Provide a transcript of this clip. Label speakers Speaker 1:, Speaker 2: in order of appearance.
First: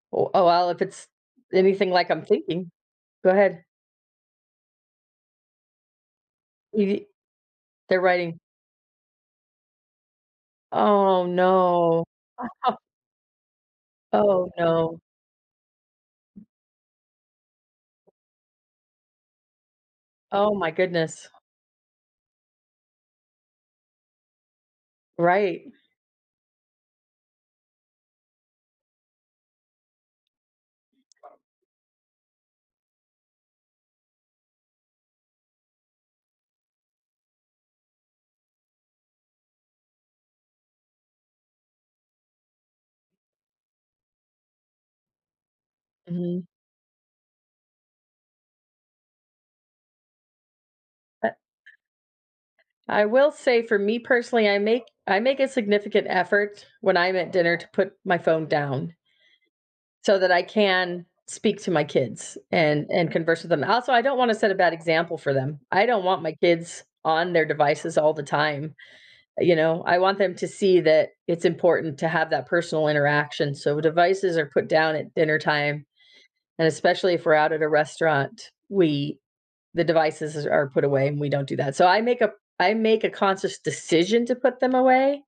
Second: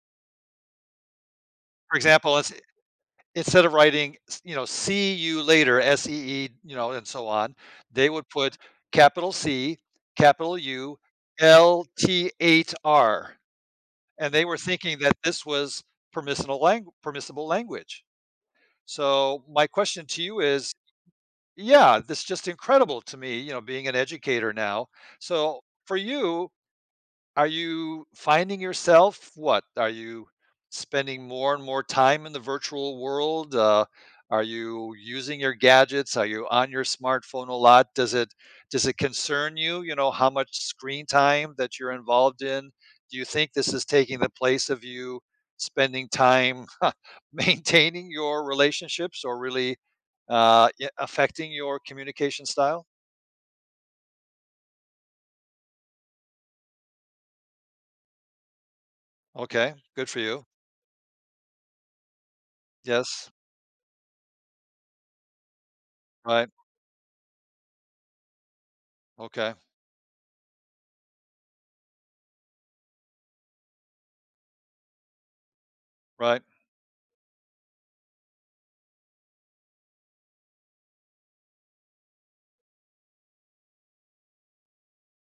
Speaker 1: O oh, well, if it's anything
Speaker 2: For
Speaker 1: like I'm
Speaker 2: example, is eh
Speaker 1: thinking Go ahead.
Speaker 2: instead of writing s you know, see you later S-E-E, you know,
Speaker 1: It i
Speaker 2: and so on,
Speaker 1: Their
Speaker 2: they would
Speaker 1: writing.
Speaker 2: put capital C, capital U,
Speaker 1: Oh, no.
Speaker 2: L-T-8-R, and they
Speaker 1: Oh,
Speaker 2: were thinking
Speaker 1: no.
Speaker 2: that this was permissible lang permissible language. So my question to you
Speaker 1: Oh my
Speaker 2: is
Speaker 1: goodness.
Speaker 2: Yeah, that's just incredible to me, you know, being an educator now. So
Speaker 1: Right.
Speaker 2: for you, are you finding yourself, what, are you spending more and more time in the virtual world? Uh, are you using your gadgets? Are you on your smartphone a lot? Does it does it concern you, you know, how much screen time that you're involved in? Do you think this is taking the place of you spending
Speaker 1: Mhm.
Speaker 2: time maintaining your relationships or really, uh, ye
Speaker 1: But
Speaker 2: affecting your communication style?
Speaker 1: I will say for me personally, I make I make a significant effort when I'm at dinner to put my phone down
Speaker 2: Okay. Good
Speaker 1: so
Speaker 2: for
Speaker 1: that I
Speaker 2: you.
Speaker 1: can speak to my kids and and
Speaker 2: Yes.
Speaker 1: converse with them. Also, I don't wanna set a bad example for them. I don't want my
Speaker 2: Right.
Speaker 1: kids on their devices all the time, you
Speaker 2: Okay.
Speaker 1: know? I want them to see that it's important to have that personal interaction, so devices are put down at dinner time.
Speaker 2: Right.
Speaker 1: And especially if we're out at a restaurant, we the devices are put away and we don't do that. So I make a I make a conscious decision to put them away.